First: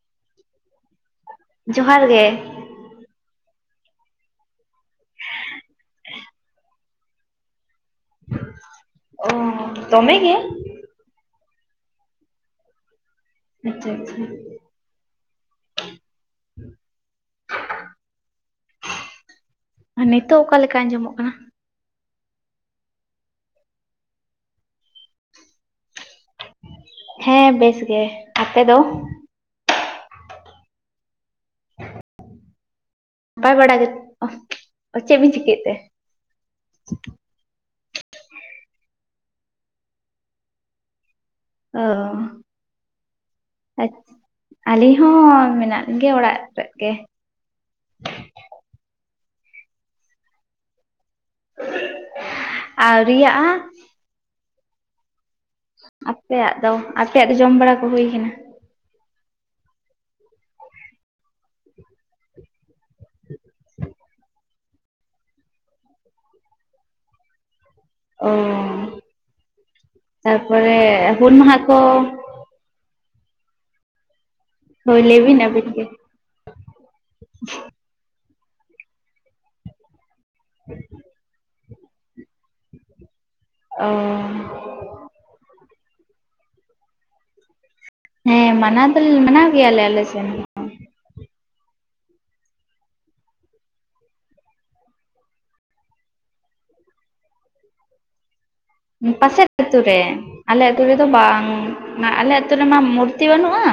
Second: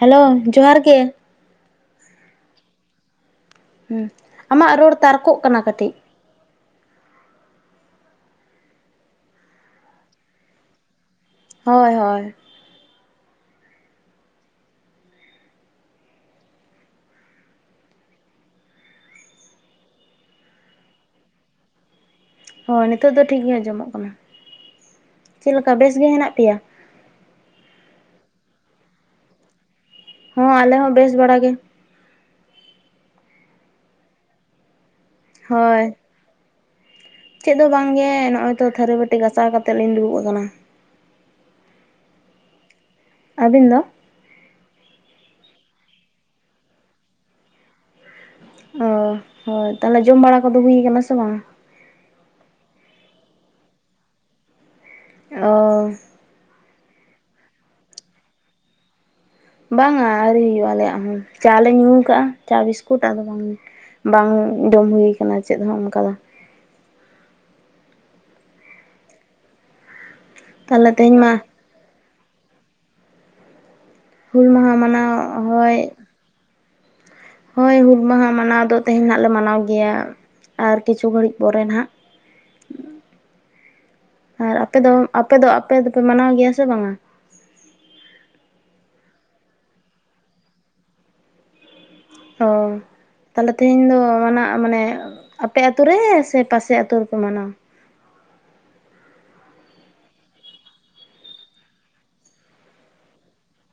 Hello, ᱡᱚᱦᱟᱨ ᱜᱮ᱾ ᱡᱚᱦᱟᱨ ᱜᱮ᱾ ᱦᱩᱸ, ᱟᱢᱟᱜ ᱨᱚᱲ ᱛᱟᱨᱠᱚᱜ ᱠᱟᱱᱟ ᱠᱟᱹᱴᱤᱡᱽ᱾ ᱚ ᱫᱚᱢᱮ ᱜᱮ? ᱦᱳᱭ ᱦᱳᱭ᱾ ᱟᱪᱪᱷᱟ ᱟᱪᱪᱷᱟ᱾ [inaudible] ᱱᱤᱛᱳᱜ ᱚᱠᱟ ᱞᱮᱠᱟ ᱟᱸᱡᱚᱢᱚᱜ ᱠᱟᱱᱟ? ᱦᱳᱭ, ᱱᱤᱛᱳ ᱫᱚ ᱴᱷᱤᱠ ᱜᱮ ᱟᱸᱡᱚᱢᱚᱜ ᱠᱟᱱᱟ᱾ ᱪᱮᱫ ᱠᱟ ᱵᱮᱥ ᱜᱮ ᱦᱮᱱᱟᱜ ᱯᱮᱭᱟ? ᱦᱮᱸ ᱵᱮᱥ ᱜᱮ᱾ ᱟᱯᱮ ᱫᱚ? ᱦᱚᱸ, ᱟᱞᱮ ᱦᱚᱸ ᱵᱮᱥ ᱵᱟᱲᱟ ᱜᱮ᱾ ᱱᱟᱯᱟᱭ ᱵᱟᱲᱟ ᱜᱮ ᱛᱚ, ᱟᱨ ᱪᱮᱫ ᱵᱤᱱ ᱪᱤᱠᱟᱹᱭᱮᱫ ᱛᱮ? ᱦᱳᱭ ᱪᱮᱫ ᱫᱚ ᱵᱟᱝᱜᱮ ᱱᱚᱜᱼᱚᱭ ᱛᱚ ᱛᱷᱟᱹᱨᱤ ᱵᱟᱹᱴᱤ ᱜᱟᱥᱟᱣ ᱠᱟᱛᱮᱫ ᱞᱤᱧ ᱫᱩᱲᱩᱵ ᱠᱟᱱᱟ᱾ ᱚ, ᱟᱹᱵᱤᱱ ᱫᱚ ᱟᱪ ᱟᱹᱞᱤᱧ ᱦᱚᱸ ᱢᱮᱱᱟᱜ ᱞᱮᱜᱮᱭᱟ ᱚᱲᱟᱜ ᱨᱮᱜᱮ᱾ ᱚ, ᱦᱳᱭ᱾ ᱛᱟᱦᱞᱮ ᱡᱚᱢ ᱵᱟᱲᱟ ᱠᱚᱫᱚ ᱦᱩᱭ ᱠᱟᱱᱟ ᱥᱮ ᱵᱟᱝ? ᱟᱣᱨᱤᱭᱟᱜ-ᱟ᱾ ᱚ ᱟᱯᱮᱭᱟᱜ ᱫᱚ᱾ ᱟᱯᱮᱭᱟᱜ ᱫᱚ ᱡᱚᱢ ᱵᱟᱲᱟ ᱠᱚ ᱦᱩᱭ ᱠᱟᱱᱟ? ᱵᱟᱝᱟ ᱟᱹᱣᱨᱤ ᱦᱩᱭᱩᱜ-ᱟ ᱟᱞᱮᱭᱟᱜ ᱦᱚᱸ᱾ ᱪᱟ ᱞᱮ ᱧᱩ ᱠᱟᱜ-ᱟ, ᱪᱟ ᱵᱤᱥᱠᱩᱴ ᱟᱫᱚ ᱵᱟᱝ᱾ ᱵᱟᱝ ᱡᱚᱢ ᱦᱩᱭ ᱠᱟᱱᱟ ᱪᱮᱫ ᱦᱚᱸ ᱚᱱᱠᱟ ᱫᱚ᱾ ᱚ, ᱛᱟᱨᱯᱚᱨᱮ ᱛᱟᱦᱚᱞᱮ ᱛᱮᱦᱮᱧ ᱢᱟ ᱦᱩᱞ ᱢᱟᱦᱟ ᱠᱚ ᱦᱩᱞ ᱢᱟᱦᱟ ᱦᱳᱭ ᱢᱟᱱᱟᱣ ᱞᱟᱹᱭ ᱵᱤᱱ ᱟᱹᱵᱤᱱ ᱦᱚᱭ ᱜᱮ ᱦᱳᱭ, ᱦᱩᱞ ᱢᱟᱦᱟ ᱢᱟᱱᱟᱣ ᱫᱚ ᱛᱮᱦᱮᱧ ᱦᱟᱸᱜ ᱞᱮ ᱢᱟᱱᱟᱣ ᱜᱮᱭᱟ᱾ ᱟᱨ ᱠᱤᱪᱷᱩ ᱜᱷᱟᱹᱲᱤᱡ ᱯᱚᱨᱮ ᱱᱟᱜ᱾ ᱚ᱾ ᱟᱨ ᱟᱯᱮ ᱫᱚ, ᱟᱯᱮ ᱫᱚ ᱟᱯᱮ ᱫᱚᱯᱮ ᱢᱟᱱᱟᱣ ᱜᱮᱭᱟ ᱥᱮ ᱵᱟᱝᱟ? ᱦᱮᱸ ᱢᱟᱱᱟᱣ ᱫᱚᱞᱮ ᱢᱟᱱᱟᱣ ᱜᱮᱭᱟ ᱟᱞᱮ ᱟᱞᱮ ᱥᱮᱱ ᱦᱳᱭ᱾ ᱛᱟᱦᱞᱮ ᱛᱤᱦᱤᱧ ᱫᱚ ᱢᱟᱱᱟᱜ ᱢᱟᱱᱮ ᱟᱯᱮ ᱟᱛᱩ ᱨᱮ ᱥᱮ ᱯᱟᱥᱮ ᱟᱛᱩ ᱨᱮᱯᱮ ᱢᱟᱱᱟᱣᱟ? ᱯᱟᱥᱮᱨ ᱟᱹᱛᱩ ᱨᱮ᱾ ᱟᱞᱮ ᱟᱹᱛᱩ ᱨᱮᱫᱚ ᱵᱟᱝ, ᱢᱟ ᱟᱞᱮ ᱟᱹᱛᱩ ᱨᱮᱢᱟ ᱢᱩᱨᱛᱤ ᱵᱟᱹᱱᱩᱜ-ᱟ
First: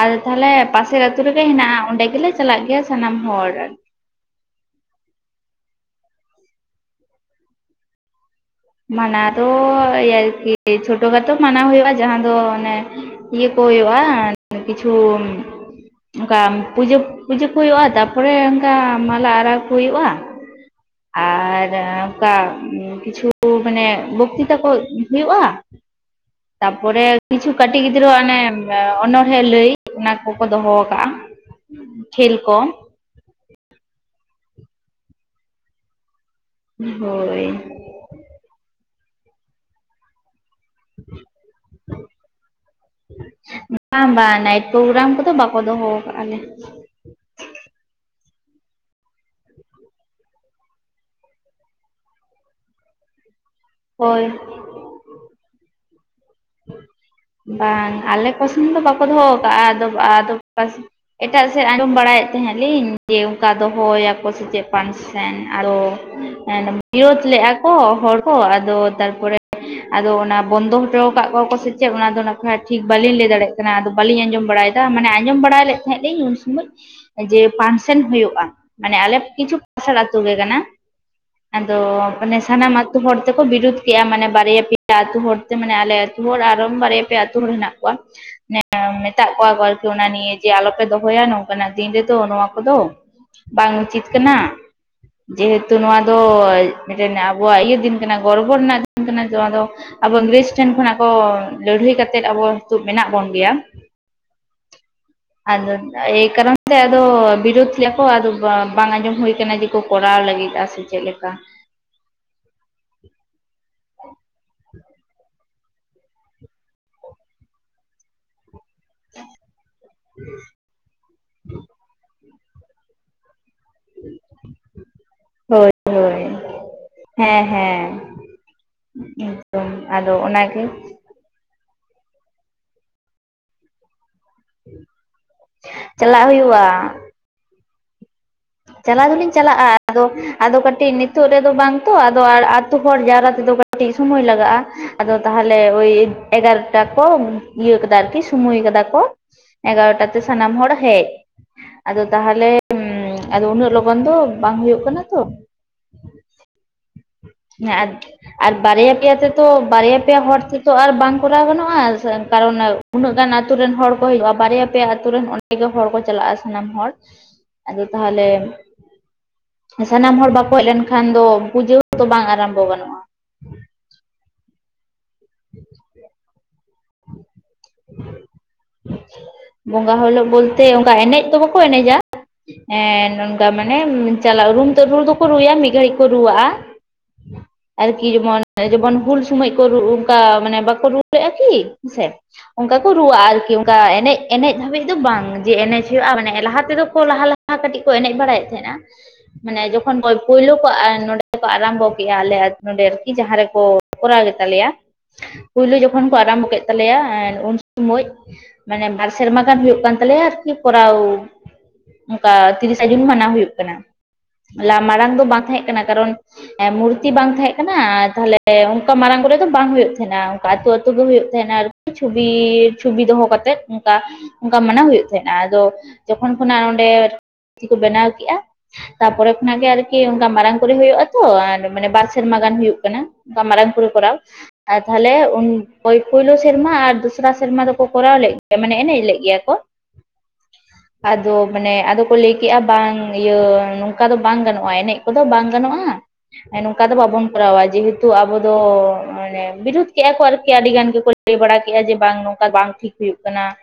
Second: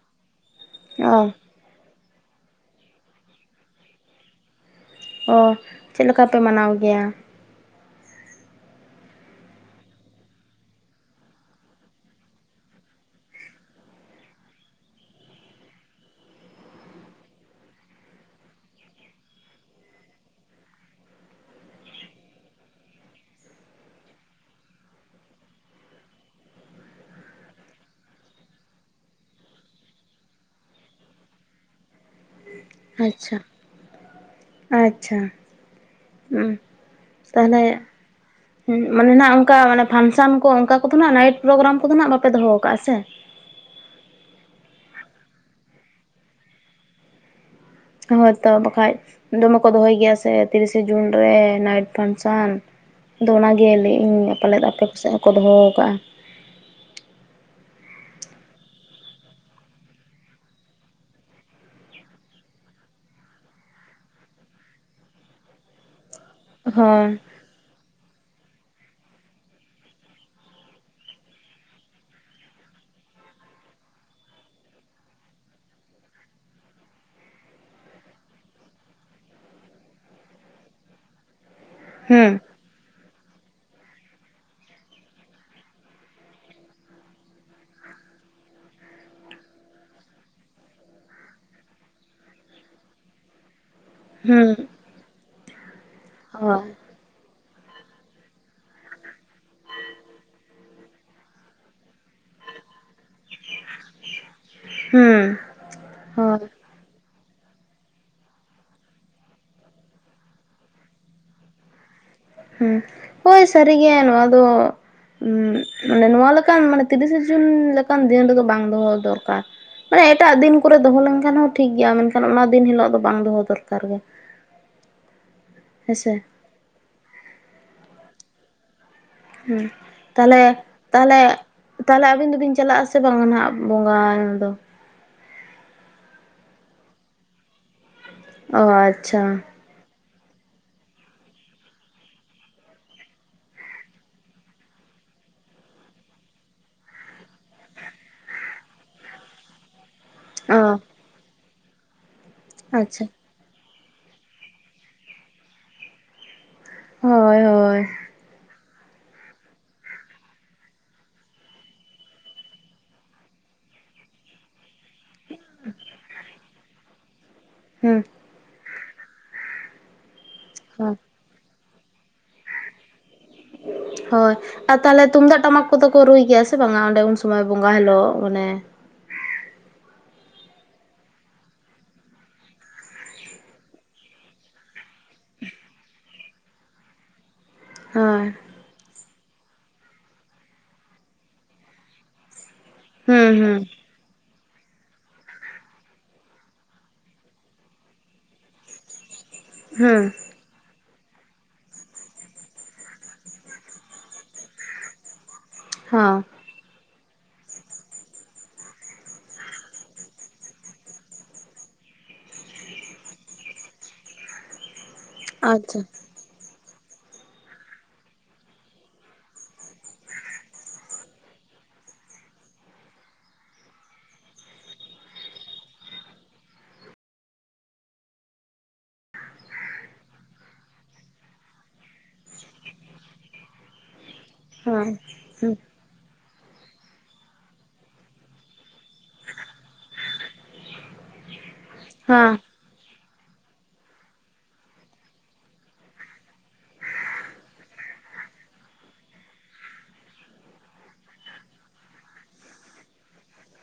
ᱟᱨ ᱛᱟᱦᱞᱮ ᱯᱟᱥᱮᱨ ᱚ ᱟᱹᱛᱩ ᱨᱮᱜᱮ ᱦᱮᱱᱟᱜ-ᱟ, ᱚᱸᱰᱮ ᱜᱮᱞᱮ ᱪᱟᱞᱟᱜ ᱜᱮᱭᱟ ᱥᱟᱱᱟᱢ ᱦᱚᱲ᱾ ᱚ, ᱪᱮᱫ ᱞᱮᱠᱟ ᱯᱮ ᱢᱟᱱᱟᱣ ᱜᱮᱭᱟ? ᱢᱟᱱᱟᱣ ᱫᱚ ᱮᱭ ᱟᱨᱠᱤ ᱪᱷᱳᱴᱳ ᱠᱷᱟᱴᱚ ᱢᱟᱱᱟᱣ ᱦᱩᱭᱩᱜ-ᱟ ᱡᱟᱦᱟᱸ ᱫᱚ ᱚᱱᱮ ᱤᱭᱟᱹ ᱠᱚ ᱦᱩᱭᱩᱜ-ᱟ ᱠᱤᱪᱷᱩ ᱚᱱᱠᱟ ᱯᱩᱡᱟᱹ ᱯᱩᱡᱟᱹ ᱠᱚ ᱦᱩᱭᱩᱜ-ᱟ ᱛᱟᱨᱯᱚᱨᱮ ᱚᱱᱠᱟ ᱢᱟᱞᱟ ᱟᱨᱟᱣ ᱠᱚ ᱦᱩᱭᱩᱜ-ᱟ, ᱟᱨ ᱚᱱᱠᱟ ᱠᱤᱪᱷᱩ ᱢᱟᱱᱮ ᱵᱚᱠᱤᱛᱟᱠᱚ ᱦᱩᱭᱩᱜ-ᱟ, [inaudible] ᱛᱟᱯᱚᱨᱮ ᱠᱤᱪᱷᱩ ᱠᱟᱹᱴᱤᱡ ᱜᱤᱫᱽᱨᱟᱹᱣ ᱟᱜ ᱚᱱᱮ ᱚᱱᱚᱬᱦᱮ ᱞᱟᱹᱭ ᱚᱱᱟ ᱠᱚᱠᱚ ᱫᱚᱦᱚ ᱟᱠᱟᱜ-ᱟ᱾ [inaudible] ᱠᱷᱮᱞ ᱠᱚ, ᱟᱪᱪᱷᱟ ᱟᱪᱪᱷᱟ ᱦᱳᱭ ᱛᱟᱦᱞᱮ ᱢᱟᱱᱮᱱᱟᱜ ᱚᱱᱠᱟ ᱯᱷᱟᱱᱥᱟᱱ ᱠᱚ ᱚᱱᱠᱟ ᱠᱚᱫᱚ ᱱᱟᱜᱦ ᱱᱟᱭᱤᱴ ᱯᱨᱳᱜᱨᱟᱢ ᱠᱚᱫᱚ ᱱᱟᱜᱦ ᱵᱟᱯᱮ ᱫᱚᱦᱚ ᱟᱠᱟᱜ-ᱟ ᱥᱮ ᱵᱟᱝ ᱵᱟᱝ ᱱᱟᱭᱤᱴ ᱯᱨᱳᱜᱨᱟᱢ ᱠᱚᱫᱚ ᱵᱟᱠᱚ ᱫᱚᱦᱚᱟ ᱠᱟᱜ-ᱟ ᱞᱮ ᱦᱳᱭᱛᱚ ᱵᱟᱠᱷᱟᱡ ᱫᱚᱢᱮ ᱠᱚ ᱫᱚᱦᱚᱭ ᱜᱮᱭᱟ ᱥᱮ ᱛᱤᱨᱤᱥᱮ ᱡᱩᱱ ᱨᱮ ᱱᱟᱭᱤᱴ ᱯᱷᱟᱱᱥᱟᱱ ᱟᱫᱚ ᱚᱱᱟᱜᱮ ᱞᱟᱹᱭᱮᱜ ᱟᱹᱧ ᱦᱳᱭ ᱯᱟᱞᱮᱫ ᱟᱯᱮ ᱥᱮᱜ ᱦᱚᱸᱠᱚ ᱫᱚᱦᱚ ᱠᱟᱜ-ᱟ ᱵᱟᱝ ᱟᱞᱮ ᱠᱚᱥᱮᱱ ᱫᱚ ᱵᱟᱠᱚ ᱫᱚᱦᱚᱣ ᱠᱟᱜ-ᱟ ᱟᱫᱚ ᱟᱫᱚ ᱯᱟᱥᱮ ᱮᱴᱟᱜ ᱥᱮᱜ ᱟᱸᱡᱚᱢ ᱵᱟᱲᱟᱭᱮᱜ ᱛᱮᱦᱮᱜ ᱞᱤᱧ ᱡᱮ ᱚᱱᱠᱟ ᱫᱚᱦᱚᱭᱟᱠᱚ ᱥᱮ ᱪᱮᱫ ᱯᱟᱱᱥ ᱥᱮᱱ ᱟᱨᱳ ᱦᱳᱭ ᱵᱤᱨᱳᱫᱷ ᱞᱮᱜ-ᱟ ᱠᱚ ᱦᱚᱲ ᱠᱚ ᱟᱫᱚ ᱛᱟᱨᱯᱚᱨᱮ ᱟᱫᱚ ᱚᱱᱟ ᱵᱚᱱᱫᱚ ᱦᱚᱴᱚᱣ ᱠᱟᱜ ᱠᱚᱣᱟ ᱠᱚ ᱥᱮᱪᱮᱫ ᱚᱱᱟ ᱫᱚ ᱱᱟᱜᱠᱷᱟᱡ ᱴᱷᱤᱠ ᱵᱟᱞᱤᱧ ᱞᱟᱹᱭ ᱫᱟᱲᱮᱭᱟᱜ ᱠᱟᱱᱟ ᱟᱫᱚ ᱵᱟᱞᱤᱧ ᱟᱸᱡᱚᱢ ᱵᱟᱲᱟᱭᱫᱟ ᱢᱟᱱᱮ ᱟᱸᱡᱚᱢ ᱵᱟᱲᱟ ᱞᱮᱫ ᱛᱟᱦᱮᱸᱜ ᱞᱤᱧ ᱥᱩᱢᱳᱡ ᱡᱮ ᱯᱷᱟᱱᱥᱮᱱ ᱦᱩᱭᱩᱜ-ᱟ ᱢᱟᱱᱮ ᱟᱞᱮ ᱠᱤᱪᱷᱩ ᱯᱟᱥᱮᱨ ᱟᱛᱩ ᱜᱮ ᱠᱟᱱᱟ, ᱟᱫᱚ ᱦᱩᱸ ᱢᱟᱱᱮ ᱥᱟᱱᱟᱢ ᱟᱛᱩ ᱦᱚᱲ ᱛᱮᱠᱚ ᱵᱤᱨᱩᱫᱽ ᱠᱮᱜ-ᱟ ᱢᱟᱱᱮ ᱵᱟᱨᱭᱟ ᱯᱮᱭᱟ ᱟᱛᱩ ᱦᱚᱲᱛᱮ ᱢᱟᱱᱮ ᱟᱞᱮ ᱛᱩ ᱦᱚᱲ ᱟᱨᱚᱢ ᱵᱟᱨᱭᱟ ᱯᱮᱭᱟ ᱟᱛᱩ ᱦᱚᱲ ᱦᱮᱱᱟᱜ ᱠᱚᱣᱟ, ᱢᱮᱛᱟᱜ ᱠᱚᱣᱟ ᱠᱚ ᱟᱨᱠᱤ ᱚᱱᱟ ᱱᱤᱭᱮ ᱡᱮ ᱟᱞᱚᱯᱮ ᱫᱚᱦᱚᱭᱟ ᱱᱚᱝᱠᱟ ᱱᱟᱜ ᱫᱤᱱ ᱨᱮᱫᱚ ᱱᱚᱣᱟ ᱠᱚᱫᱚ, ᱵᱟᱝ ᱩᱪᱤᱛ ᱦᱩᱸ ᱠᱟᱱᱟ ᱡᱮᱦᱮᱛᱩ ᱱᱚᱣᱟ ᱫᱚ ᱦᱳᱭ ᱢᱤᱫᱴᱮᱱ ᱟᱵᱚᱣᱟᱜ ᱤᱭᱟᱹ ᱫᱤᱱ ᱠᱟᱱᱟ ᱜᱚᱨᱵᱚ ᱨᱮᱱᱟᱜ ᱫᱤᱱ ᱠᱟᱱᱟ ᱡᱟᱦᱟᱸ ᱫᱚ ᱟᱵᱚ ᱤᱝᱨᱮᱡᱽ ᱴᱷᱮᱱ ᱠᱷᱚᱱᱟᱜ ᱛᱚ ᱞᱟᱹᱲᱦᱟᱹᱭ ᱠᱟᱛᱮᱫ ᱟᱵᱚ ᱱᱤᱛᱚᱜ ᱢᱮᱱᱟᱜ ᱵᱚᱱ ᱜᱮᱭᱟ, ᱦᱩᱸ ᱟᱫᱚ ᱮᱭ ᱦᱳᱭ ᱠᱟᱨᱚᱱ ᱛᱮ ᱟᱫᱚ ᱵᱤᱨᱩᱫᱽ ᱞᱮᱜ-ᱟ ᱟᱫᱚ ᱵᱟᱝ ᱟᱸᱡᱚᱢ ᱦᱩᱭ ᱠᱟᱱᱟ ᱡᱮᱠᱚ ᱠᱚᱨᱟᱣ ᱞᱟᱜᱤᱫ-ᱟ ᱥᱮ ᱪᱮᱫ ᱞᱮᱠᱟ ᱦᱩ ᱦᱳᱭ ᱥᱟᱹᱨᱤᱜᱮ ᱱᱚᱣᱟ ᱫᱚ ᱢᱟᱱᱮ ᱱᱚᱣᱟ ᱞᱮᱠᱟᱱ ᱢᱟᱱᱮ ᱛᱤᱨᱤᱥᱮ ᱡᱩᱱ ᱞᱮᱠᱟᱱ ᱫᱤᱱ ᱨᱮᱫᱚ ᱵᱟᱝ ᱫᱚᱦᱚ ᱫᱚᱨᱠᱟᱨ ᱢᱟᱱᱮ ᱮᱴᱟᱜ ᱫᱤᱱ ᱠᱚᱨᱮ ᱫᱚᱦᱚ ᱞᱮᱱᱠᱷᱟᱱ ᱦᱚᱸ ᱴᱷᱤᱠ ᱜᱮᱭᱟ ᱢᱮᱱᱠᱷᱟᱱ ᱚᱱᱟ ᱫᱤᱱ ᱦᱤᱞᱳᱜ ᱫᱚ ᱵᱟᱝ ᱫᱚᱦᱚ ᱫᱚᱨᱠᱟᱨ ᱜᱮ᱾ ᱦᱳᱭ ᱦᱮᱸᱥᱮ ᱦᱳᱭ ᱦᱮᱸ ᱦᱮᱸ ᱮᱠᱫᱚᱢ ᱦᱩᱸ ᱟᱫᱚ ᱛᱟᱦᱞᱮ ᱚᱱᱟᱜᱮ ᱛᱟᱦᱞᱮ ᱛᱟᱦᱞᱮ ᱟᱹᱵᱤᱱ ᱫᱩᱵᱤᱱ ᱪᱟᱞᱟᱜ-ᱟ ᱥᱮ ᱵᱟᱝ ᱱᱟᱜᱦ ᱵᱚᱸᱜᱟ ᱫᱚ ᱪᱟᱞᱟᱜ ᱦᱩᱭᱩᱜ-ᱟ᱾ ᱚ ᱪᱟᱞᱟᱣ ᱟᱪᱪᱷᱟ ᱫᱚᱞᱤᱧ ᱪᱟᱞᱟᱜ-ᱟ, ᱟᱫᱚ ᱟᱫᱚ ᱠᱟᱴᱤᱡ ᱱᱤᱛᱚᱜ ᱨᱮᱫᱚ ᱵᱟᱝ ᱛᱚ ᱟᱫᱚ ᱟᱛᱳ ᱦᱚᱲ ᱡᱟᱣᱨᱟ ᱛᱮᱫᱚ ᱠᱟᱴᱤᱡ ᱥᱩᱢᱚᱭ ᱞᱟᱜᱟᱜ-ᱟ᱾ ᱟᱫᱚ ᱛᱟᱦᱚᱞᱮ ᱳᱭ ᱮᱜᱟᱨᱚᱴᱟ ᱠᱚ ᱤᱭᱟᱹ ᱠᱟᱫᱟ ᱟᱨᱠᱤ ᱥᱩᱢᱚᱭ ᱠᱟᱫᱟ ᱠᱚ, [inaudible] ᱮᱜᱟᱨᱚᱴᱟ ᱛᱮ ᱥᱟᱱᱟᱢ ᱦᱚᱲ ᱚ ᱦᱮᱡ ᱟᱫᱚ ᱛᱟᱦᱞᱮ ᱟᱪᱪᱷᱟ ᱟᱫᱚ ᱩᱱᱟᱹᱜ ᱞᱚᱜᱚᱱ ᱫᱚ ᱵᱟᱝ ᱦᱳᱭᱳᱜ ᱠᱟᱱᱟ ᱛᱚ, ᱦᱳᱭ ᱦᱳᱭ ᱮᱠᱚᱴ [unintelligible] ᱟᱨ ᱵᱟᱨᱭᱟ ᱯᱮᱭᱟ ᱛᱮᱛᱚ ᱵᱟᱨᱭᱟ ᱯᱮᱭᱟ ᱦᱚᱲ ᱛᱮᱛᱚ ᱟᱨ ᱵᱟᱝ ᱠᱚᱨᱟᱣ ᱜᱟᱱᱚᱜ-ᱟ ᱠᱟᱨᱚᱱ ᱩᱱᱟᱹᱜ ᱜᱟᱱ ᱟᱛᱩ ᱨᱮᱱ ᱦᱚᱲ ᱠᱚ ᱦᱩᱭᱩᱜ-ᱟ ᱵᱟᱨᱭᱟ ᱯᱮ ᱟᱛᱩ ᱨᱮᱱ ᱚᱱᱰᱮ ᱜᱮ ᱦᱚᱲ ᱠᱚ ᱪᱟᱞᱟᱜ-ᱟ ᱥᱟᱱᱟᱢ ᱦᱚᱲ ᱟᱫᱚ ᱦᱮᱸ ᱛᱟᱦᱚᱞᱮ ᱥᱟᱱᱟᱢ ᱦᱚᱲ ᱵᱟᱠᱚ ᱦᱮᱡ ᱞᱮᱱᱠᱷᱟᱱ ᱫᱚ ᱯᱩᱡᱟᱹᱣ ᱛᱚ ᱵᱟᱝ ᱟᱨᱚᱢᱵᱚ ᱜᱟᱱᱚᱜ-ᱟ, ᱦᱳᱭ ᱟᱨ ᱛᱟᱦᱞᱮ ᱛᱩᱢᱫᱟᱜ ᱴᱟᱢᱟᱠ ᱠᱚᱫᱚ ᱠᱚ ᱨᱩᱭ ᱜᱮᱭᱟ ᱥᱮ ᱵᱟᱝᱟ ᱚᱸᱰᱮ ᱩᱱ ᱥᱩᱢᱚᱭ ᱵᱚᱸᱜᱟ ᱦᱤᱞᱳᱜ ᱢᱟᱱᱮ ᱵᱚᱸᱜᱟ ᱦᱤᱞᱳᱜ ᱵᱚᱞᱛᱮ ᱚᱱᱠᱟ ᱮᱱᱮᱡ ᱫᱚ ᱵᱟᱠᱚ ᱮᱱᱮᱡᱟ, ᱦᱮᱸ ᱱᱚᱝᱠᱟ ᱢᱟᱱᱮ ᱪᱟᱞᱟᱜ ᱨᱩᱢ ᱛᱮ ᱨᱩ ᱫᱚᱠᱚ ᱨᱩᱭᱟ ᱢᱤᱫ ᱜᱷᱟᱹᱲᱤᱡ ᱠᱚ ᱨᱩᱣᱟᱜᱼᱟ ᱾ ᱟᱨᱠᱤ ᱦᱳᱭ ᱡᱮᱢᱚᱱ, ᱡᱮᱢᱚᱱ ᱦᱩᱞ ᱥᱚᱢᱚᱭ ᱠᱚ ᱚᱱᱠᱟ ᱢᱟᱱᱮ ᱵᱟᱠᱚ ᱨᱩ ᱞᱮᱫᱼᱟ ᱠᱤ? ᱦᱮᱸ ᱥᱮ ᱾ ᱚᱱᱠᱟ ᱠᱚ ᱨᱩᱣᱟᱹᱜᱼᱟ ᱦᱩᱸ ᱟᱨᱠᱤ ᱦᱩᱸ ᱚᱱᱠᱟ ᱮᱱᱮᱡ ᱮᱱᱮᱡ ᱫᱷᱟᱹᱵᱤᱡ ᱫᱚ ᱵᱟᱝ ᱡᱮ ᱮᱱᱮᱡ ᱦᱩᱭᱩᱜᱼᱟ ᱢᱟᱱᱮ ᱞᱟᱦᱟ ᱛᱮᱫᱚ ᱠᱚ ᱞᱟᱦᱟ ᱞᱟᱦᱟ ᱠᱟᱹᱴᱤᱡ ᱠᱚ ᱮᱱᱮᱡ ᱵᱟᱲᱟᱭᱮᱫ ᱛᱟᱦᱮᱱᱟ ᱾ ᱢᱟᱱᱮ ᱡᱚᱠᱷᱚᱱ ᱦᱩᱸ ᱯᱳᱭᱞᱳ ᱠᱚ ᱱᱚᱰᱮ ᱠᱚ ᱟᱨᱟᱢᱵᱚ ᱠᱮᱫᱼᱟ ᱟᱞᱮ ᱱᱚᱰᱮ ᱟᱨᱠᱤ ᱡᱟᱦᱟᱸ ᱨᱮᱠᱚ ᱠᱚᱨᱟᱣ ᱜᱮᱛᱟᱞᱮᱭᱟ ᱾ ᱯᱩᱭᱞᱩ ᱡᱚᱠᱷᱚᱱ ᱠᱚ ᱦᱚᱸ ᱟᱨᱚᱢᱵᱚ ᱠᱮᱫ ᱛᱟᱞᱮᱭᱟ ᱩᱱ ᱥᱚᱢᱚᱭ ᱢᱟᱱᱮ ᱵᱟᱨ ᱥᱮᱨᱢᱟ ᱜᱟᱱ ᱦᱩᱭᱩᱜ ᱠᱟᱱ ᱛᱟᱞᱮᱭᱟ ᱟᱨᱠᱤ ᱠᱚᱨᱟᱣ ᱾ ᱚᱱᱠᱟ ᱛᱤᱨᱤᱥᱟ ᱡᱩᱱ ᱢᱟᱱᱟᱣ ᱦᱩᱭᱩᱜ ᱠᱟᱱᱟ ᱾ ᱢᱟᱲᱟᱝ ᱫᱚ ᱵᱟᱝ ᱛᱟᱦᱮᱸ ᱟᱪᱪᱷᱟ ᱠᱟᱱᱟ ᱠᱟᱨᱚᱱ ᱢᱩᱨᱛᱤ ᱵᱟᱝ ᱛᱟᱦᱮᱸ ᱠᱟᱱᱟ ᱟᱨ ᱛᱟᱦᱞᱮ ᱚᱱᱠᱟ ᱢᱟᱨᱟᱝ ᱠᱚᱨᱮ ᱫᱚ ᱵᱟᱝ ᱦᱩᱭᱩᱜ ᱛᱟᱦᱮᱸᱱᱟ ᱚᱱᱠᱟ ᱟᱹᱛᱩ ᱟᱹᱛᱩ ᱫᱚ ᱦᱩᱭᱩᱜ ᱛᱟᱦᱮᱱᱟ ᱟᱨᱠᱤ ᱪᱷᱚᱵᱤ ᱪᱷᱚᱵᱤ ᱫᱚᱦᱚ ᱠᱟᱛᱮᱫ ᱚᱱᱠᱟ ᱾ ᱚᱱᱠᱟ ᱢᱟᱱᱟᱣ ᱦᱩᱭᱩᱜ ᱛᱦᱮᱱᱟ ᱟᱫᱚ ᱡᱚᱠᱷᱚᱱ ᱠᱷᱚᱱᱟᱜ ᱚᱸᱰᱮ ᱠᱚ ᱵᱮᱱᱟᱣ ᱠᱮᱜᱼᱟ ᱛᱟᱯᱚᱨᱮ ᱠᱷᱚᱱᱟᱜ ᱜᱮ ᱟᱨᱠᱤ ᱚᱱᱠᱟ ᱢᱟᱨᱟᱝ ᱠᱚᱨᱮ ᱦᱩᱭᱩᱜ ᱼᱟ ᱛᱚ ᱟᱨᱢᱟᱱᱮ ᱵᱟᱨ ᱥᱮᱨᱢᱟ ᱜᱟᱱ ᱦᱩᱭᱩᱜ ᱠᱟᱱᱟ ᱾ ᱚᱱᱠᱟ ᱢᱟᱨᱟᱝ ᱠᱚᱨᱮ ᱠᱚᱨᱟᱣ ᱟᱨ ᱦᱮᱸ ᱛᱟᱦᱞᱮ ᱩᱱ ᱯᱚᱭ ᱯᱚᱭᱞᱳ ᱥᱮᱨᱢᱟ ᱟᱨ ᱫᱚᱥᱨᱟ ᱥᱮᱨᱢᱟ ᱫᱚᱠᱚ ᱠᱚᱨᱟᱣ ᱞᱮᱫ ᱜᱮᱭᱟ ᱢᱟᱱᱮ ᱮᱱᱮᱡ ᱞᱮᱫ ᱜᱮᱭᱟ ᱠᱚ ᱾ ᱟᱫᱚ ᱢᱟᱱᱮ ᱟᱫᱚ ᱠᱚ ᱦᱮᱸ ᱞᱟᱹᱭ ᱠᱮᱜᱼᱟ ᱵᱟᱝ ᱤᱭᱟᱹ ᱱᱚᱝᱠᱟ ᱫᱚ ᱵᱟᱝ ᱜᱟᱱᱚᱜᱼᱟ ᱮᱱᱮᱡ ᱠᱚᱫᱚ ᱵᱟᱝ ᱜᱟᱱᱚᱜᱼᱟ ᱱᱚᱝᱠᱟ ᱫᱚ ᱵᱟᱵᱚᱱ ᱠᱚᱨᱟᱣᱟ ᱡᱮᱦᱮᱛᱩ ᱟᱵᱚ ᱫᱚ ᱢᱟᱱᱮ ᱵᱤᱨᱩᱫ ᱠᱮᱫᱼᱟ ᱠᱚ ᱟᱨᱠᱤ ᱟᱹᱰᱤᱜᱟᱱ ᱜᱮ ᱾ ᱠᱚ ᱞᱟᱹᱭ ᱵᱟᱲᱟ ᱠᱮᱫᱼᱟ ᱡᱮ ᱵᱟᱝ ᱱᱚᱝᱠᱟ ᱵᱟᱝ ᱴᱷᱤᱠ ᱦᱩᱭᱩᱜ ᱠᱟᱱᱟ ᱾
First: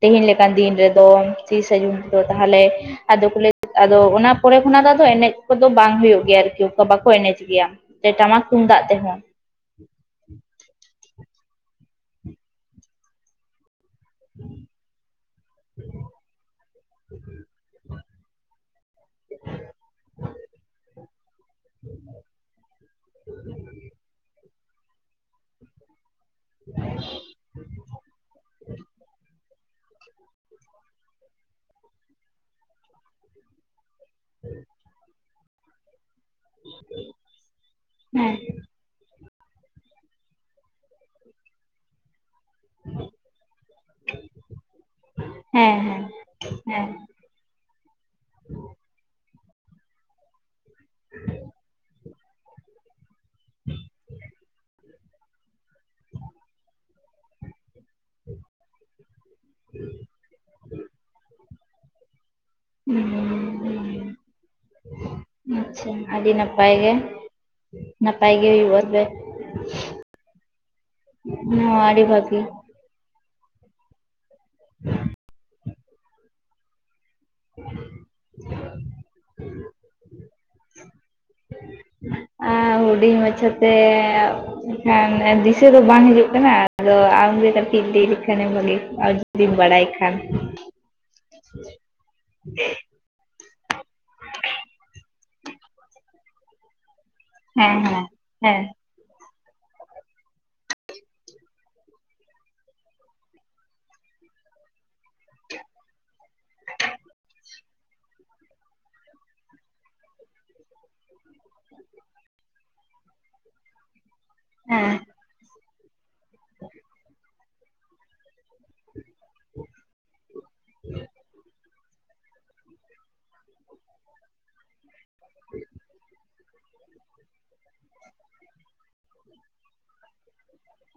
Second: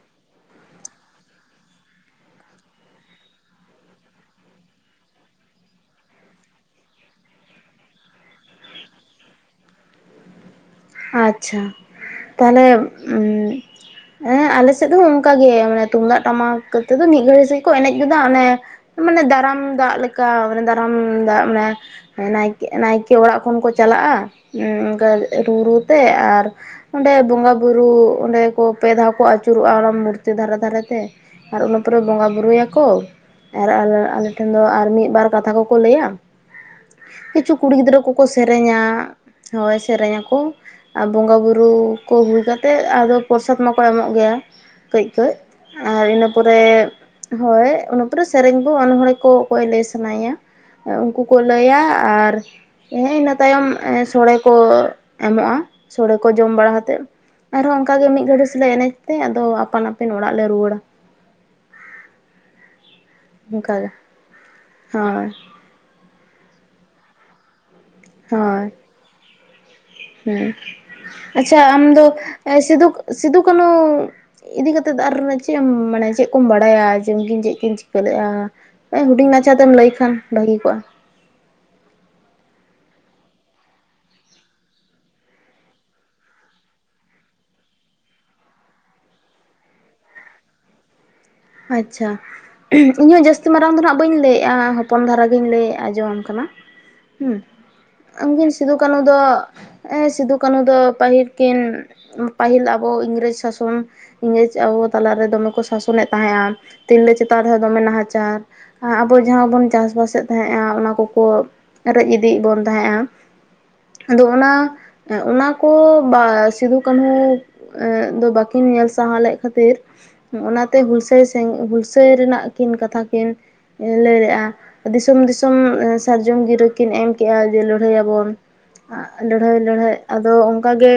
ᱛᱮᱦᱮᱧ ᱞᱮᱠᱟᱱ ᱫᱤᱱ ᱨᱮᱫᱚ ᱛᱤᱥᱟ ᱡᱩᱱ ᱨᱮᱫᱚ, ᱛᱟᱦᱚᱞᱮ ᱟᱫᱚ ᱠᱚ ᱞᱟᱹᱭ ᱟᱫᱚ ᱚᱱᱟ ᱯᱚᱨᱮ ᱠᱷᱚᱱᱟᱜ ᱫᱚ ᱟᱫᱚ ᱮᱱᱮᱡ ᱠᱚᱫᱚ ᱵᱟᱝ ᱦᱩᱭᱩᱜ ᱜᱮᱭᱟ ᱟᱨᱠᱤ ᱚᱝᱠᱟ ᱵᱟᱠᱚ ᱮᱱᱮᱡ ᱜᱮᱭᱟ ᱾ ᱡᱮ ᱴᱟᱢᱟᱠ ᱛᱩᱢᱫᱟᱜ ᱛᱮᱦᱚᱸ ᱾ ᱟᱪᱪᱷᱟ ᱛᱟᱦᱚᱞᱮ ᱩᱸᱻ ᱮᱸ ᱟᱞᱮ ᱥᱮᱫ ᱦᱚᱸ ᱚᱱᱠᱟ ᱜᱮ ᱢᱟᱱᱮ ᱛᱩᱢᱫᱟᱜ ᱴᱟᱢᱟᱠ ᱠᱟᱛᱮᱫ ᱫᱚ ᱢᱤᱫ ᱜᱷᱟᱹᱲᱤ ᱥᱮᱡ ᱠᱚ ᱮᱱᱮᱡ ᱜᱚᱫᱟ ᱚᱱᱮ ᱢᱟᱱᱮ ᱫᱟᱨᱟᱢ ᱫᱟᱜ ᱞᱮᱠᱟ ᱚᱱᱮ ᱫᱟᱨᱟᱢ ᱫᱟᱜ ᱚᱱᱟ ᱱᱟᱭᱠᱮ ᱱᱟᱭᱠᱮ ᱚᱲᱟᱜ ᱠᱷᱚᱱ ᱠᱚ ᱪᱟᱞᱟᱜᱼᱟ ᱩᱸ ᱚᱱᱠᱟ ᱨᱩ ᱨᱩ ᱛᱮ ᱟᱨ ᱚᱸᱰᱮ ᱵᱚᱸᱜᱟ ᱵᱩᱨᱩ ᱚᱸᱰᱮ ᱠᱚ ᱯᱮ ᱫᱷᱟᱣ ᱠᱚ ᱟᱹᱪᱩᱨᱚᱜᱼᱟ ᱚᱱᱟ ᱢᱩᱨᱛᱤ ᱫᱷᱟᱨᱮ ᱫᱷᱟᱨᱮ ᱛᱮ ᱾ ᱟᱨ ᱚᱱᱟᱹ ᱯᱚᱨᱮ ᱵᱚᱸᱜᱟ ᱵᱩᱨᱩᱭᱟᱠᱚ ᱟᱨ ᱟᱞᱮ ᱟᱞᱮ ᱴᱷᱮᱱ ᱫᱚ ᱟᱨ ᱢᱤᱫ ᱵᱟᱨ ᱠᱟᱛᱷᱟ ᱠᱚᱠᱚ ᱞᱟᱹᱭᱟ ᱾ ᱠᱤᱪᱷᱩ ᱠᱩᱲᱤ ᱜᱤᱫᱽᱨᱟᱹ ᱠᱚᱠᱚ ᱦᱮᱸ ᱥᱮᱨᱮᱧᱟ, ᱦᱳᱭ ᱥᱮᱨᱮᱧᱟᱠᱚ ᱾ ᱟᱨ ᱵᱚᱸᱜᱟ ᱵᱩᱨᱩ ᱠᱚ ᱠᱟᱛᱮᱫ ᱟᱫᱚ ᱯᱨᱚᱥᱟᱫᱽ ᱢᱟᱠᱚ ᱮᱢᱚᱜ ᱜᱮᱭᱟ ᱠᱟᱹᱡᱼᱠᱟᱹᱡ, ᱟᱨ ᱦᱮᱸ ᱤᱱᱟᱹ ᱯᱚᱨᱮ ᱦᱮᱸ ᱦᱳᱭ ᱚᱱᱟ ᱯᱚᱨᱮ ᱥᱮᱨᱮᱧ ᱠᱚ ᱚᱱᱚᱲᱦᱮ ᱠᱚ ᱚᱠᱚᱭ ᱞᱟᱹᱭ ᱥᱟᱱᱟᱭᱮᱭᱟ ᱩᱱᱠᱩ ᱠᱚ ᱞᱟᱹᱭᱟ, ᱟᱨ ᱦᱮ ᱤᱱᱟᱹ ᱛᱟᱭᱚᱢ ᱥᱳᱲᱮ ᱠᱚ ᱮᱢᱚᱜᱼᱟ ᱾ ᱥᱚᱲᱮ ᱠᱚ ᱡᱚᱢ ᱵᱟᱲᱟ ᱠᱟᱛᱮᱫ ᱟᱨᱦᱚᱸ ᱚᱱᱠᱟ ᱜᱮ ᱢᱤᱫ ᱜᱷᱟᱹᱲᱤᱡ ᱥᱮᱞᱮ ᱮᱱᱮᱡ ᱛᱮ ᱟᱫᱚ ᱟᱯᱟᱱ ᱟᱹᱯᱤᱱ ᱚᱲᱟᱜ ᱞᱮ ᱨᱩᱣᱟᱹᱲᱟ ᱾ ᱦᱩᱸ ᱾ ᱚᱱᱠᱟ ᱜᱮ, ᱦᱳᱭ ᱾ ᱟᱪᱪᱷᱟ ᱟᱹᱰᱤ ᱱᱟᱯᱟᱭ ᱜᱮ ᱱᱟᱯᱟᱭ ᱜᱮ, ᱦᱩᱭᱩᱜᱼᱟ ᱛᱚᱵᱮ ᱾ ᱦᱩᱸ, ᱟᱪᱪᱷᱟ ᱦᱚᱸ ᱟᱢ ᱫᱚ ᱟᱹᱰᱤ ᱵᱷᱟᱹᱜᱤ ᱥᱤᱫᱩ ᱥᱤᱫᱩ ᱠᱟᱹᱱᱩ ᱤᱫᱤ ᱠᱟᱛᱮᱫ ᱫᱚ ᱟᱨ ᱪᱮᱫ ᱮᱢ ᱢᱟᱱᱮ ᱪᱮᱫ ᱠᱚᱢ ᱵᱟᱲᱟᱭᱟ ᱡᱮ ᱩᱱᱠᱤᱱ ᱪᱮᱫ ᱠᱤᱱ ᱪᱤᱠᱟᱹ ᱞᱮᱫᱼᱟ? ᱦᱩᱰᱤᱧ ᱢᱟᱪᱷᱟ ᱛᱮᱢ ᱞᱟᱹᱭ ᱠᱷᱟᱱ ᱵᱷᱟᱹᱜᱤ ᱠᱚᱜ-ᱟ ᱾ ᱟᱸ ᱦᱩᱰᱤᱧ ᱢᱟᱪᱷᱟᱛᱮ ᱮᱠᱷᱟᱱ ᱫᱤᱥᱟᱹ ᱫᱚ ᱵᱟᱝ ᱦᱤᱡᱩᱜ ᱠᱟᱱᱟ ᱟᱫᱚ ᱟᱢᱜᱮ ᱠᱟᱹᱴᱤᱡ ᱞᱟᱹᱭ ᱞᱮᱠᱷᱟᱱᱮᱢ ᱵᱷᱟᱜᱤ ᱠᱚᱜ-ᱟ ᱾ ᱡᱩᱫᱤᱢ ᱵᱟᱲᱟᱭ ᱠᱷᱟᱱ ᱾ ᱟᱪᱪᱷᱟ [unintelligible] ᱤᱧ ᱦᱚᱸ ᱡᱟᱹᱥᱛᱤ ᱢᱟᱨᱟᱝ ᱫᱚ ᱱᱟᱦᱟᱜ ᱵᱟᱹᱧ ᱞᱟᱹᱭᱮᱫ-ᱟ ᱦᱚᱯᱚᱱ ᱫᱷᱟᱨᱟ ᱜᱮᱤᱧ ᱞᱟᱹᱭ ᱟᱡᱸᱚᱢ ᱟᱢ ᱠᱟᱱᱟ ᱾ ᱦᱩᱸ, ᱦᱮᱸ ᱦᱮᱸ ᱩᱱᱠᱤᱱ ᱦᱮᱸ ᱥᱤᱫᱩ ᱠᱟᱹᱱᱩ ᱫᱚ ᱮᱸ ᱥᱤᱫᱩ ᱠᱟᱹᱱᱩ ᱫᱚ ᱯᱟᱹᱦᱤᱞ ᱠᱤᱱ ᱯᱟᱹᱦᱤᱞ ᱟᱵᱚ ᱤᱝᱨᱮᱡ ᱥᱟᱥᱚᱱ ᱤᱝᱨᱮᱡ ᱟᱵᱚ ᱛᱟᱞᱟᱨᱮ ᱫᱚᱢᱮ ᱠᱚ ᱥᱟᱥᱚᱱᱮᱫ ᱛᱟᱦᱮᱸᱫ-ᱟ, ᱛᱤᱨᱞᱟᱹ ᱪᱮᱛᱟᱱ ᱨᱮᱦᱚᱸ ᱫᱚᱢᱮ ᱱᱟᱦᱟᱪᱟᱨ ᱟᱵᱚ ᱡᱟᱦᱟᱸ ᱵᱚᱱ ᱪᱟᱥᱵᱟᱥᱮᱫ ᱛᱟᱦᱮᱸᱱᱟ ᱚᱱᱟ ᱠᱚᱠᱚ ᱨᱮᱡ ᱤᱫᱤᱭ ᱵᱚᱱ ᱛᱟᱦᱮᱸ-ᱟ᱾ ᱟᱫᱚ ᱚᱱᱟ ᱦᱮᱸ ᱚᱱᱟᱠᱚ ᱵᱟ ᱥᱤᱫᱩ ᱠᱟᱹᱱᱦᱩ ᱫᱚ ᱵᱟ ᱠᱤᱱ ᱧᱮᱞ ᱥᱟᱦᱟ ᱞᱮᱫ ᱠᱷᱟᱹᱛᱤᱨ ᱚᱱᱟ ᱦᱩᱞᱥᱟᱹᱭ ᱥᱮᱝᱜ ᱦᱩᱞᱥᱟᱹᱭ ᱨᱮᱱᱟᱜ ᱠᱤᱱ ᱠᱟᱛᱷᱟ ᱠᱤᱱ ᱞᱟᱹᱭ ᱞᱮ-ᱟ᱾ ᱫᱤᱥᱚᱢ ᱫᱤᱥᱚᱢ ᱮᱸ ᱥᱟᱨᱡᱚᱢ ᱜᱤᱨᱟᱹ ᱠᱤᱱ ᱮᱢ ᱠᱮᱫᱮᱜ-ᱟ ᱡᱮ ᱞᱟᱹᱲᱦᱟᱹᱭ ᱟᱵᱚᱱ ᱞᱟᱹᱲᱦᱟᱹᱭ ᱞᱟᱹᱲᱦᱟᱹᱭ ᱟᱫᱚ ᱚᱱᱠᱟ ᱜᱮ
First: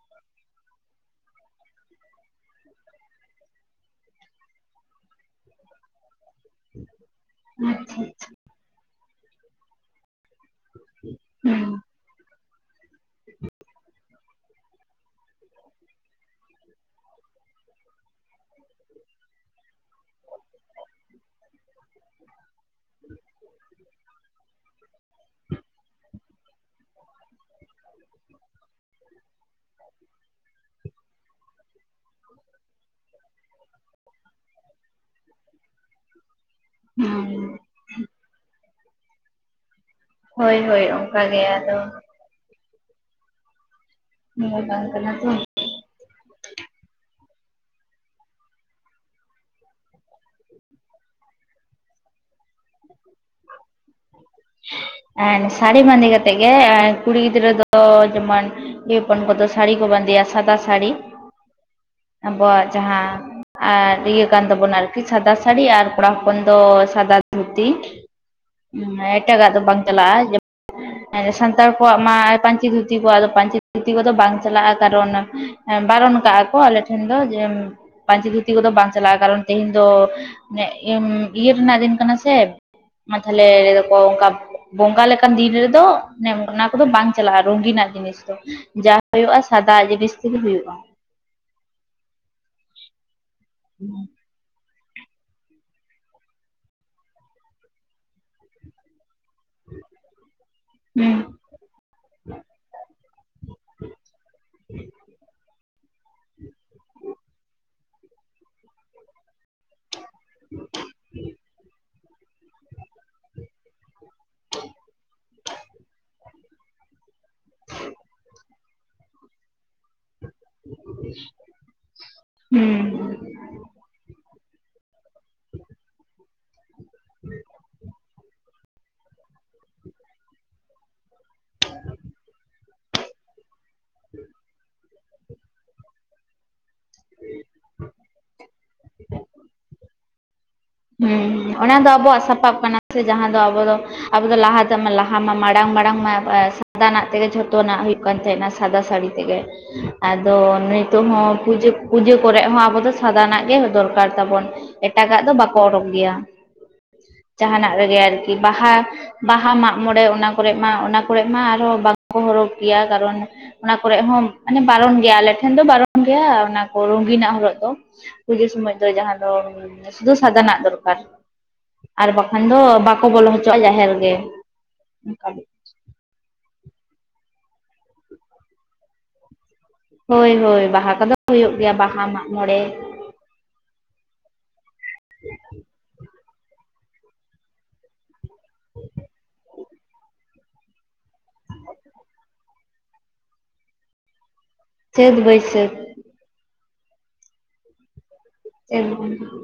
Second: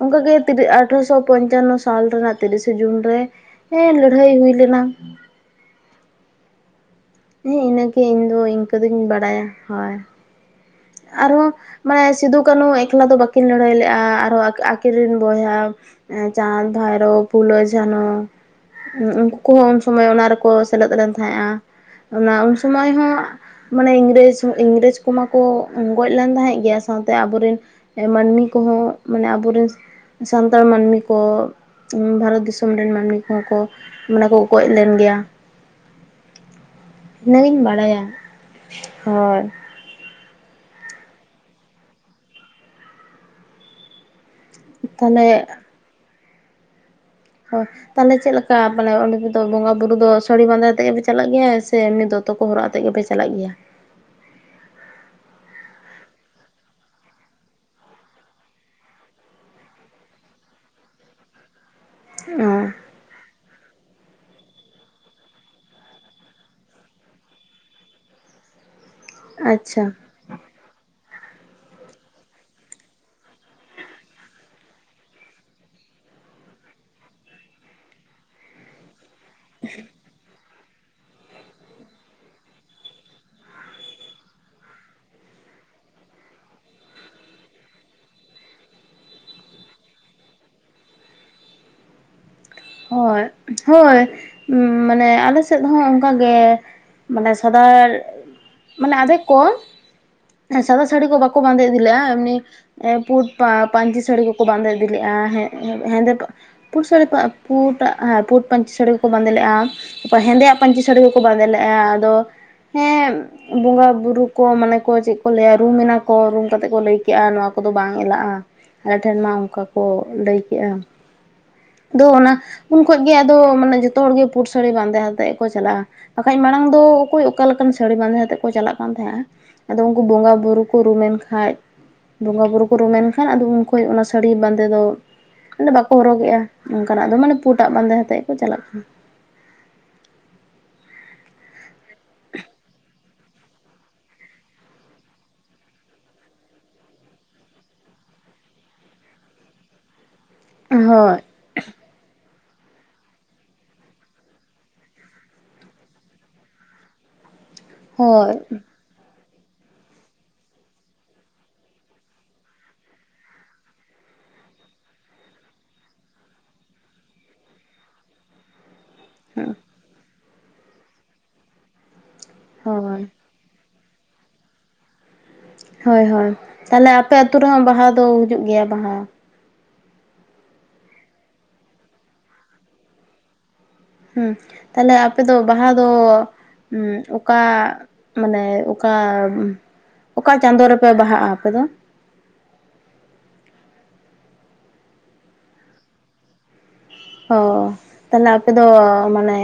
ᱚᱱᱠᱟᱜᱮ ᱛᱤᱨᱤ ᱟᱴᱷᱨᱚᱥᱚ ᱯᱚᱧᱪᱟᱱᱱᱚ ᱥᱟᱞ ᱨᱮᱱᱟᱜ ᱛᱤᱨᱤᱥᱮ ᱡᱩᱱ ᱨᱮ ᱦᱮᱸ ᱞᱟᱹᱲᱦᱟᱹᱭ ᱦᱩᱭ ᱞᱮᱱᱟ᱾ [inaudible] ᱦᱮᱸ ᱟᱪᱪᱷᱟ ᱤᱱᱟᱹᱜᱮ ᱟᱪᱪᱷᱟ ᱤᱧᱫᱚ ᱤᱱᱠᱟᱹ ᱫᱚᱧ ᱵᱟᱲᱟᱭᱟ ᱦᱳᱭ᱾ ᱟᱨᱦᱚᱸ ᱦᱩᱸ ᱢᱟᱱᱮ ᱥᱤᱫᱩᱠᱟᱱᱩ ᱮᱠᱞᱟ ᱫᱚ ᱵᱟᱹᱠᱤᱱ ᱞᱟᱹᱲᱦᱟᱹᱭ ᱞᱮᱫ-ᱟ, ᱟᱨᱦᱚ ᱟ ᱠᱤᱨᱤᱱ ᱵᱚᱭᱦᱟ ᱮᱸ ᱪᱟᱸᱫ, ᱵᱷᱟᱭᱨᱳᱵ ᱯᱷᱩᱞᱚ, ᱡᱷᱟᱱᱚ ᱩᱱᱠᱩ ᱠᱚᱦᱚᱸ ᱩᱱ ᱥᱚᱢᱚᱭ ᱚᱱᱟ ᱨᱮᱠᱚ ᱥᱮᱞᱮᱫ ᱞᱮᱱ ᱛᱟᱦᱮᱸ-ᱟ, ᱚᱱᱟ ᱩᱱ ᱥᱚᱢᱟᱹᱭ ᱦᱚᱸ ᱢᱟᱱᱮ ᱤᱝᱨᱮᱡ ᱤᱝᱨᱮᱡ ᱠᱚᱢᱟ ᱠᱚ ᱜᱚᱡ ᱞᱮᱱ ᱛᱟᱦᱮᱸᱫ ᱜᱮᱭᱟ ᱥᱟᱶᱛᱮ ᱟᱵᱚᱨᱮᱱ ᱢᱟᱹᱱᱢᱤ ᱠᱚᱦᱚᱸ, ᱢᱟᱱᱮ ᱟᱵᱚ ᱨᱮᱱ ᱥᱟᱱᱛᱟᱲ ᱢᱟᱹᱱᱢᱤ ᱠᱚ ᱵᱷᱟᱨᱚᱛ ᱫᱤᱥᱚᱢ ᱨᱮᱱ ᱢᱟᱹᱱᱢᱤ ᱠᱚᱦᱚᱸ ᱠᱚ ᱢᱟᱱᱮ ᱠᱚ ᱜᱚᱡ ᱞᱮᱱ ᱜᱮᱭᱟ᱾ ᱦᱩᱸ ᱤᱱᱟᱹᱜᱤᱧ ᱵᱟᱲᱟᱭᱟ ᱦᱳᱭ᱾ ᱦᱳᱭ ᱦᱳᱭ ᱚᱱᱠᱟ ᱜᱮ, ᱟᱫᱚ ᱱᱚᱣᱟ ᱵᱟᱝ ᱠᱟᱱᱟ ᱛᱚ? ᱛᱟᱦᱚᱞᱮ ᱦᱳᱭ ᱛᱟᱦᱚᱞᱮ ᱪᱮᱫ ᱞᱮᱠᱟ ᱢᱟᱱᱮ ᱚᱸᱰᱮ ᱫᱚ ᱵᱚᱸᱜᱟ ᱵᱩᱨᱩ ᱫᱚ ᱥᱟᱹᱲᱤ ᱵᱟᱸᱫᱮ ᱛᱮᱜᱮ ᱯᱮ ᱪᱟᱞᱟᱜ ᱜᱮᱭᱟ ᱥᱮ ᱮᱢᱱᱤ ᱫᱚ ᱛᱚ ᱠᱚ ᱦᱚᱨᱚᱜ ᱟᱛᱮᱜ ᱜᱮᱯᱮ ᱪᱟᱞᱟᱜ ᱜᱮᱭᱟ? ᱮᱱ ᱥᱟᱹᱲᱤ ᱵᱟᱸᱫᱮ ᱠᱟᱛᱮᱫ ᱜᱮ ᱠᱩᱲᱤ ᱜᱤᱫᱨᱟᱹ ᱫᱚ ᱡᱮᱢᱚᱱ ᱠᱩᱲᱤ ᱦᱚᱯᱚᱱ ᱠᱚᱫᱚ ᱥᱟᱹᱲᱤ ᱠᱚ ᱵᱟᱸᱫᱮᱭᱟ ᱥᱟᱫᱟ ᱥᱟᱹᱲᱤ, ᱦᱮᱸ [inaudible] ᱟᱵᱚᱣᱟᱜ ᱡᱟᱦᱟᱸ ᱟᱨ ᱤᱭᱟᱹ ᱠᱟᱱ ᱛᱟᱵᱳᱱᱟ ᱟᱨᱠᱤ ᱥᱟᱫᱟ ᱥᱟᱹᱲᱤ ᱟᱨ ᱠᱚᱲᱟ ᱦᱚᱯᱚᱱ ᱫᱚ ᱥᱟᱫᱟ ᱫᱷᱩᱛᱤ, ᱦᱮᱸ ᱮᱴᱟᱜᱟᱜ ᱫᱚ ᱵᱟᱝ ᱟᱪᱪᱷᱟ ᱪᱟᱞᱟᱜ-ᱟ, ᱮᱸ ᱥᱟᱱᱛᱟᱲ ᱠᱚᱣᱟᱜ ᱢᱟ ᱯᱟᱹᱧᱪᱤ ᱫᱷᱩᱛᱤ ᱠᱚᱫᱚ ᱯᱟᱹᱧᱪᱤ ᱫᱷᱩᱛᱤ ᱠᱚᱫᱚ ᱵᱟᱝ ᱪᱟᱞᱟᱜ-ᱟ, ᱠᱟᱨᱚᱱ ᱵᱟᱨᱚᱱ ᱠᱟᱜ-ᱟ ᱠᱚ ᱟᱞᱮ ᱴᱷᱮᱱ ᱫᱚ ᱡᱮ ᱯᱟᱹᱧᱪᱤ ᱫᱷᱩᱛᱤ ᱠᱚᱫᱚ ᱵᱟᱝ ᱪᱟᱞᱟᱜ-ᱟ, ᱠᱟᱨᱚᱱ ᱛᱮᱦᱮᱧ ᱫᱚ ᱢᱟᱱᱮ ᱤᱭᱟᱹ ᱨᱮᱱᱟᱜ ᱫᱤᱱ ᱠᱟᱱᱟ ᱥᱮ ᱢᱟ ᱛᱟᱦᱞᱮ ᱚᱱᱠᱟ ᱵᱚᱸᱜᱟ ᱞᱮᱠᱟᱱ ᱫᱤᱱ ᱨᱮᱫᱚ ᱮ ᱚᱱᱟ ᱠᱚᱫᱚ ᱵᱟᱝ ᱪᱟᱞᱟᱜ-ᱟ ᱨᱚᱝᱜᱤᱱᱟᱜ ᱡᱤᱱᱤᱥ ᱫᱚ᱾ ᱡᱟ ᱦᱩᱭᱩᱜ-ᱟ ᱥᱟᱫᱟ ᱡᱤᱱᱤᱥ ᱛᱮᱜᱮ ᱦᱩᱭᱩᱜ-ᱟ᱾ ᱦᱳᱭ ᱦᱳᱭ᱾ ᱦᱩ ᱢᱟᱱᱮ ᱟᱞᱮ ᱥᱮᱫ ᱦᱚᱸ ᱚᱱᱠᱟᱜᱮ ᱢᱟᱱᱮ ᱥᱟᱫᱟᱨ ᱢᱟᱱᱮ ᱟᱫᱷᱮᱠ ᱠᱚ ᱥᱟᱫᱟ ᱥᱟᱹᱲᱤ ᱠᱚ ᱦᱩᱸ ᱵᱟᱠᱚ ᱵᱟᱸᱫᱮ ᱤᱫᱤ ᱞᱮ-ᱟ, ᱮᱢᱱᱤ ᱮᱸ ᱯᱩᱸᱰ ᱯᱟ ᱯᱟᱹᱧᱪᱤ ᱥᱟᱹᱲᱤ ᱠᱚᱠᱚ ᱵᱟᱸᱫᱮ ᱤᱫᱤ ᱞᱮᱫ-ᱟ ᱦᱮᱸᱫᱮ ᱯᱩᱸᱰ ᱥᱟᱹᱲᱤ ᱯᱟ ᱯᱩᱸᱰᱟᱜ ᱦᱮᱸ ᱯᱩᱸᱰ ᱯᱟᱹᱧᱪᱤ ᱥᱟᱹᱲᱤ ᱠᱚᱠᱚ ᱵᱟᱸᱫᱮ ᱞᱮᱫ-ᱟ, ᱯᱟ ᱦᱮᱸᱫᱮᱭᱟᱜ ᱯᱟᱹᱧᱪᱤ ᱥᱟᱹᱲᱤ ᱠᱚᱠᱚ ᱵᱟᱸᱫᱮ ᱞᱮᱫ-ᱟ, ᱟᱫᱚ ᱦᱮᱸ ᱵᱚᱸᱜᱟ ᱵᱩᱨᱩ ᱠᱚ ᱢᱟᱱᱮ ᱠᱚ ᱪᱮᱫ ᱠᱚ ᱞᱟᱹᱭᱟ ᱨᱩᱢᱱᱟᱠᱚ ᱨᱩᱢ ᱠᱟᱛᱮᱫ ᱠᱚ ᱞᱟᱹᱭ ᱠᱮᱜ-ᱟ ᱱᱚᱣᱟ ᱠᱚᱫᱚ ᱵᱟᱝ ᱮᱞᱟᱜ-ᱟ᱾ ᱟᱞᱮᱴᱷᱮᱱ ᱢᱟ ᱚᱱᱠᱟ ᱠᱚ ᱞᱟᱹᱭ ᱠᱮᱜᱼᱟ ᱫᱚ ᱚᱱᱟ ᱩᱱ ᱠᱷᱚᱡ ᱦᱩᱸ ᱜᱮ ᱟᱫᱚ ᱢᱟᱱᱮ ᱡᱚᱛᱚ ᱦᱚᱲᱜᱮ ᱯᱩᱴ ᱥᱟᱹᱲᱤ ᱵᱟᱸᱫᱮ ᱟ ᱛᱮᱫ ᱠᱚ ᱪᱟᱞᱟᱜᱼᱟ ᱵᱟᱠᱷᱟᱡ ᱢᱟᱲᱟᱝ ᱫᱚ ᱚᱠᱚᱭ ᱚᱠᱟ ᱞᱮᱠᱟᱱ ᱥᱟᱹᱲᱤ ᱵᱟᱸᱫᱮ ᱟᱛᱮᱫ ᱠᱚ ᱪᱟᱞᱟᱜ ᱠᱟᱱ ᱛᱟᱦᱮᱸᱜᱼᱟ, ᱟᱫᱚ ᱩᱱᱠᱩ ᱵᱚᱸᱜᱟ ᱵᱩᱨᱩ ᱠᱚ ᱨᱩᱢᱮᱱ ᱠᱷᱟᱡ ᱵᱚᱸᱜᱟ ᱵᱩᱨᱩ ᱠᱚ ᱨᱩᱢᱮᱱ ᱠᱷᱟᱱ ᱟᱫᱚ ᱩᱱᱠᱩ ᱠᱷᱚᱭ ᱚᱱᱟ ᱥᱟᱹᱲᱤ ᱵᱟᱸᱫᱮ ᱫᱚ ᱚᱰᱮ ᱵᱟᱠᱚ ᱦᱚᱨᱚᱜᱮᱜᱼᱟ ᱚᱱᱠᱟᱱᱟᱜ ᱯᱩᱴᱟᱜ ᱵᱟᱸᱫᱮ ᱠᱟᱛᱮᱫ ᱠᱚ ᱪᱟᱞᱟᱜ ᱠᱟᱱᱟ᱾ ᱦᱩᱸ ᱚᱱᱟ ᱫᱚ ᱟᱵᱚᱣᱟᱜ ᱥᱟᱯᱟᱵ ᱠᱟᱱᱟ ᱥᱮ ᱡᱟᱦᱟᱸ ᱫᱚ ᱟᱵᱚ ᱫᱚ ᱟᱵᱚ ᱫᱚ ᱞᱟᱦᱟ ᱛᱮ ᱢᱟ ᱞᱟᱦᱟ ᱢᱟ ᱢᱟᱲᱟᱝ ᱢᱟᱲᱟᱝ ᱢᱟ ᱥᱟᱫᱟᱱᱟᱜ ᱛᱮᱜᱮ ᱡᱷᱚᱛᱚᱱᱟᱜ ᱦᱩᱭᱩᱜ ᱠᱟᱱ ᱛᱟᱦᱮᱱᱟ ᱥᱟᱫᱟ ᱥᱟᱹᱲᱤ ᱛᱮᱜᱮ ᱟᱫᱚ ᱠᱟᱱᱟ ᱱᱩᱭᱛᱩᱢ ᱦᱳᱭ ᱦᱚᱸ ᱯᱩᱡᱟᱹ ᱯᱩᱡᱟᱹ ᱠᱚᱨᱮᱫ ᱦᱚᱸ ᱟᱵᱚ ᱫᱚ ᱥᱟᱫᱟᱱᱟᱜ ᱜᱮ ᱫᱚᱨᱠᱟᱨ ᱛᱟᱵᱚᱱ ᱮᱴᱟᱜᱟᱜ ᱫᱚ ᱵᱟᱠ ᱯᱚᱨ ᱜᱮᱭᱟ ᱡᱟᱦᱟᱱᱟᱜ ᱨᱮᱜᱮ ᱟᱨᱠᱤ ᱦᱳᱭ ᱵᱟᱦᱟ ᱵᱟᱦᱟ ᱢᱟᱜ ᱢᱚᱬᱮ ᱚᱱᱟ ᱠᱚᱨᱮᱜ ᱢᱟ ᱚᱱᱟ ᱠᱚᱨᱮᱜ ᱢᱟ ᱟᱨᱦᱚᱸ ᱵᱟᱠᱚ ᱦᱚᱨᱚᱜᱽ ᱜᱮᱭᱟ ᱠᱟᱨᱚᱱ ᱚᱱᱟ ᱠᱚᱨᱮᱜ ᱦᱚᱸ ᱢᱟᱱᱮ ᱵᱟᱨᱚᱱ ᱜᱮᱭᱟ ᱟᱞᱮ ᱴᱷᱮᱱ ᱫᱚ ᱵᱟᱨᱚᱱ ᱜᱮᱭᱟ ᱚᱱᱟ ᱠᱚ ᱨᱚᱝᱜᱤᱱᱟᱜ ᱦᱚᱨᱚᱜ ᱫᱚ ᱯᱩᱡᱟᱹ ᱥᱚᱢᱚᱭ ᱫᱚ ᱡᱟᱦᱟᱸᱱ ᱫᱚ ᱥᱩᱫᱷᱩ ᱥᱟᱫᱟᱱᱟᱜ ᱫᱚᱨᱠᱟᱨ ᱟᱨ ᱵᱟᱠᱷᱟᱱ ᱫᱚ ᱦᱳᱭ ᱵᱟᱠᱚ ᱵᱚᱞᱚ ᱦᱚᱪ ᱪᱚᱜ-ᱟ ᱡᱟᱦᱮᱨ ᱜᱮ ᱚᱱᱠᱟ ᱜᱮ ᱦᱳᱭ ᱦᱳᱭ ᱛᱟᱦᱚᱞᱮ ᱟᱯᱮ ᱟᱛᱳ ᱨᱮᱦᱚᱸ ᱵᱟᱦᱟ ᱫᱚ ᱦᱩᱡᱩᱜ ᱜᱮᱭᱟ ᱵᱟᱦᱟ ᱦᱳᱭ ᱦᱳᱭ ᱵᱟᱦᱟ ᱠᱚᱫᱚ ᱦᱩᱭᱩᱜ ᱜᱮᱭᱟ ᱵᱟᱦᱟ ᱢᱟᱜ ᱢᱚᱬᱮ ᱦᱩᱸ ᱛᱟᱦᱞᱮ ᱟᱯᱮ ᱫᱚ ᱵᱟᱦᱟ ᱫᱚ ᱚᱠᱟ ᱢᱟᱱᱮ ᱚᱠᱟ ᱚᱠᱟ ᱪᱟᱸᱫᱳ ᱨᱮᱯᱮ ᱵᱟᱦᱟᱜᱼᱟ ᱟᱯᱮ ᱫᱚ ᱪᱟᱹᱫ ᱵᱟᱹᱭᱥᱟᱹᱠ ᱚ ᱛᱟᱦᱚᱞᱮ ᱟᱯᱮ ᱫᱚ ᱪᱟᱹᱛ ᱢᱟᱱᱮ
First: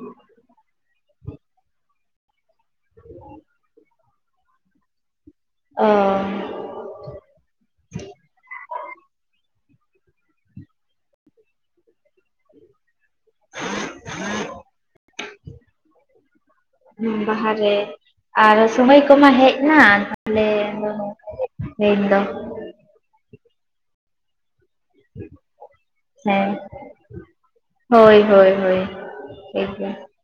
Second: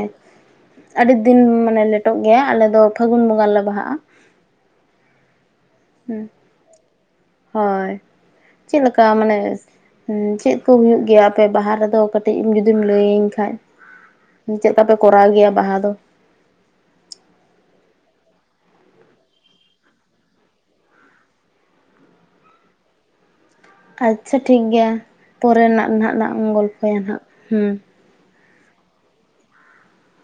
ᱟᱹᱰᱤ ᱫᱤᱱ ᱢᱟᱱᱮ ᱞᱮᱴᱚᱜ ᱜᱮᱭᱟ ᱟᱞᱮᱫ ᱫᱚ ᱯᱷᱟᱹᱜᱩᱱ ᱵᱚᱸᱜᱟ ᱞᱮ ᱵᱟᱦᱟᱜᱼᱟ ᱚᱻ ᱦᱩᱸ ᱦᱳᱭ ᱪᱮᱫ ᱞᱮᱠᱟ ᱢᱟᱱᱮ ᱦᱩᱸᱪᱮᱫ ᱠᱚ ᱦᱩᱭᱩᱜ ᱜᱮᱭᱟ ᱟᱯᱮ ᱵᱟᱦᱟ ᱨᱮᱫᱚ ᱠᱟᱹᱴᱤᱡ ᱤᱧ ᱡᱩᱫᱤᱢ ᱞᱟᱹᱭᱟᱹᱧ ᱠᱷᱟᱡ ᱪᱮᱫ ᱠᱟᱯᱮ ᱠᱚᱨᱟᱣ ᱜᱮᱭᱟ ᱵᱟᱦᱟ ᱫᱚ ᱦᱩᱸ ᱵᱟᱦᱟ ᱨᱮ ᱟᱨ ᱥᱚᱢᱚᱭ ᱠᱚᱢᱟ ᱦᱮᱡ ᱱᱟ ᱛᱟᱦᱞᱮ ᱫᱚ ᱱᱚᱝᱠᱟ ᱜᱮ ᱛᱮᱦᱮᱧ ᱫᱚ ᱟᱪᱪᱷᱟ ᱴᱷᱤᱠ ᱜᱮᱭᱟ ᱯᱚᱨᱮᱱᱟᱜ ᱱᱟᱦᱟᱜ ᱱᱟ ᱦᱮᱸ ᱜᱚᱞᱯᱚᱭᱟ ᱱᱟᱦᱟᱜ ᱦᱩᱸ ᱦᱳᱭ ᱦᱳᱭ ᱦᱳᱭ ᱴᱷᱤᱠ ᱜᱮᱭᱟ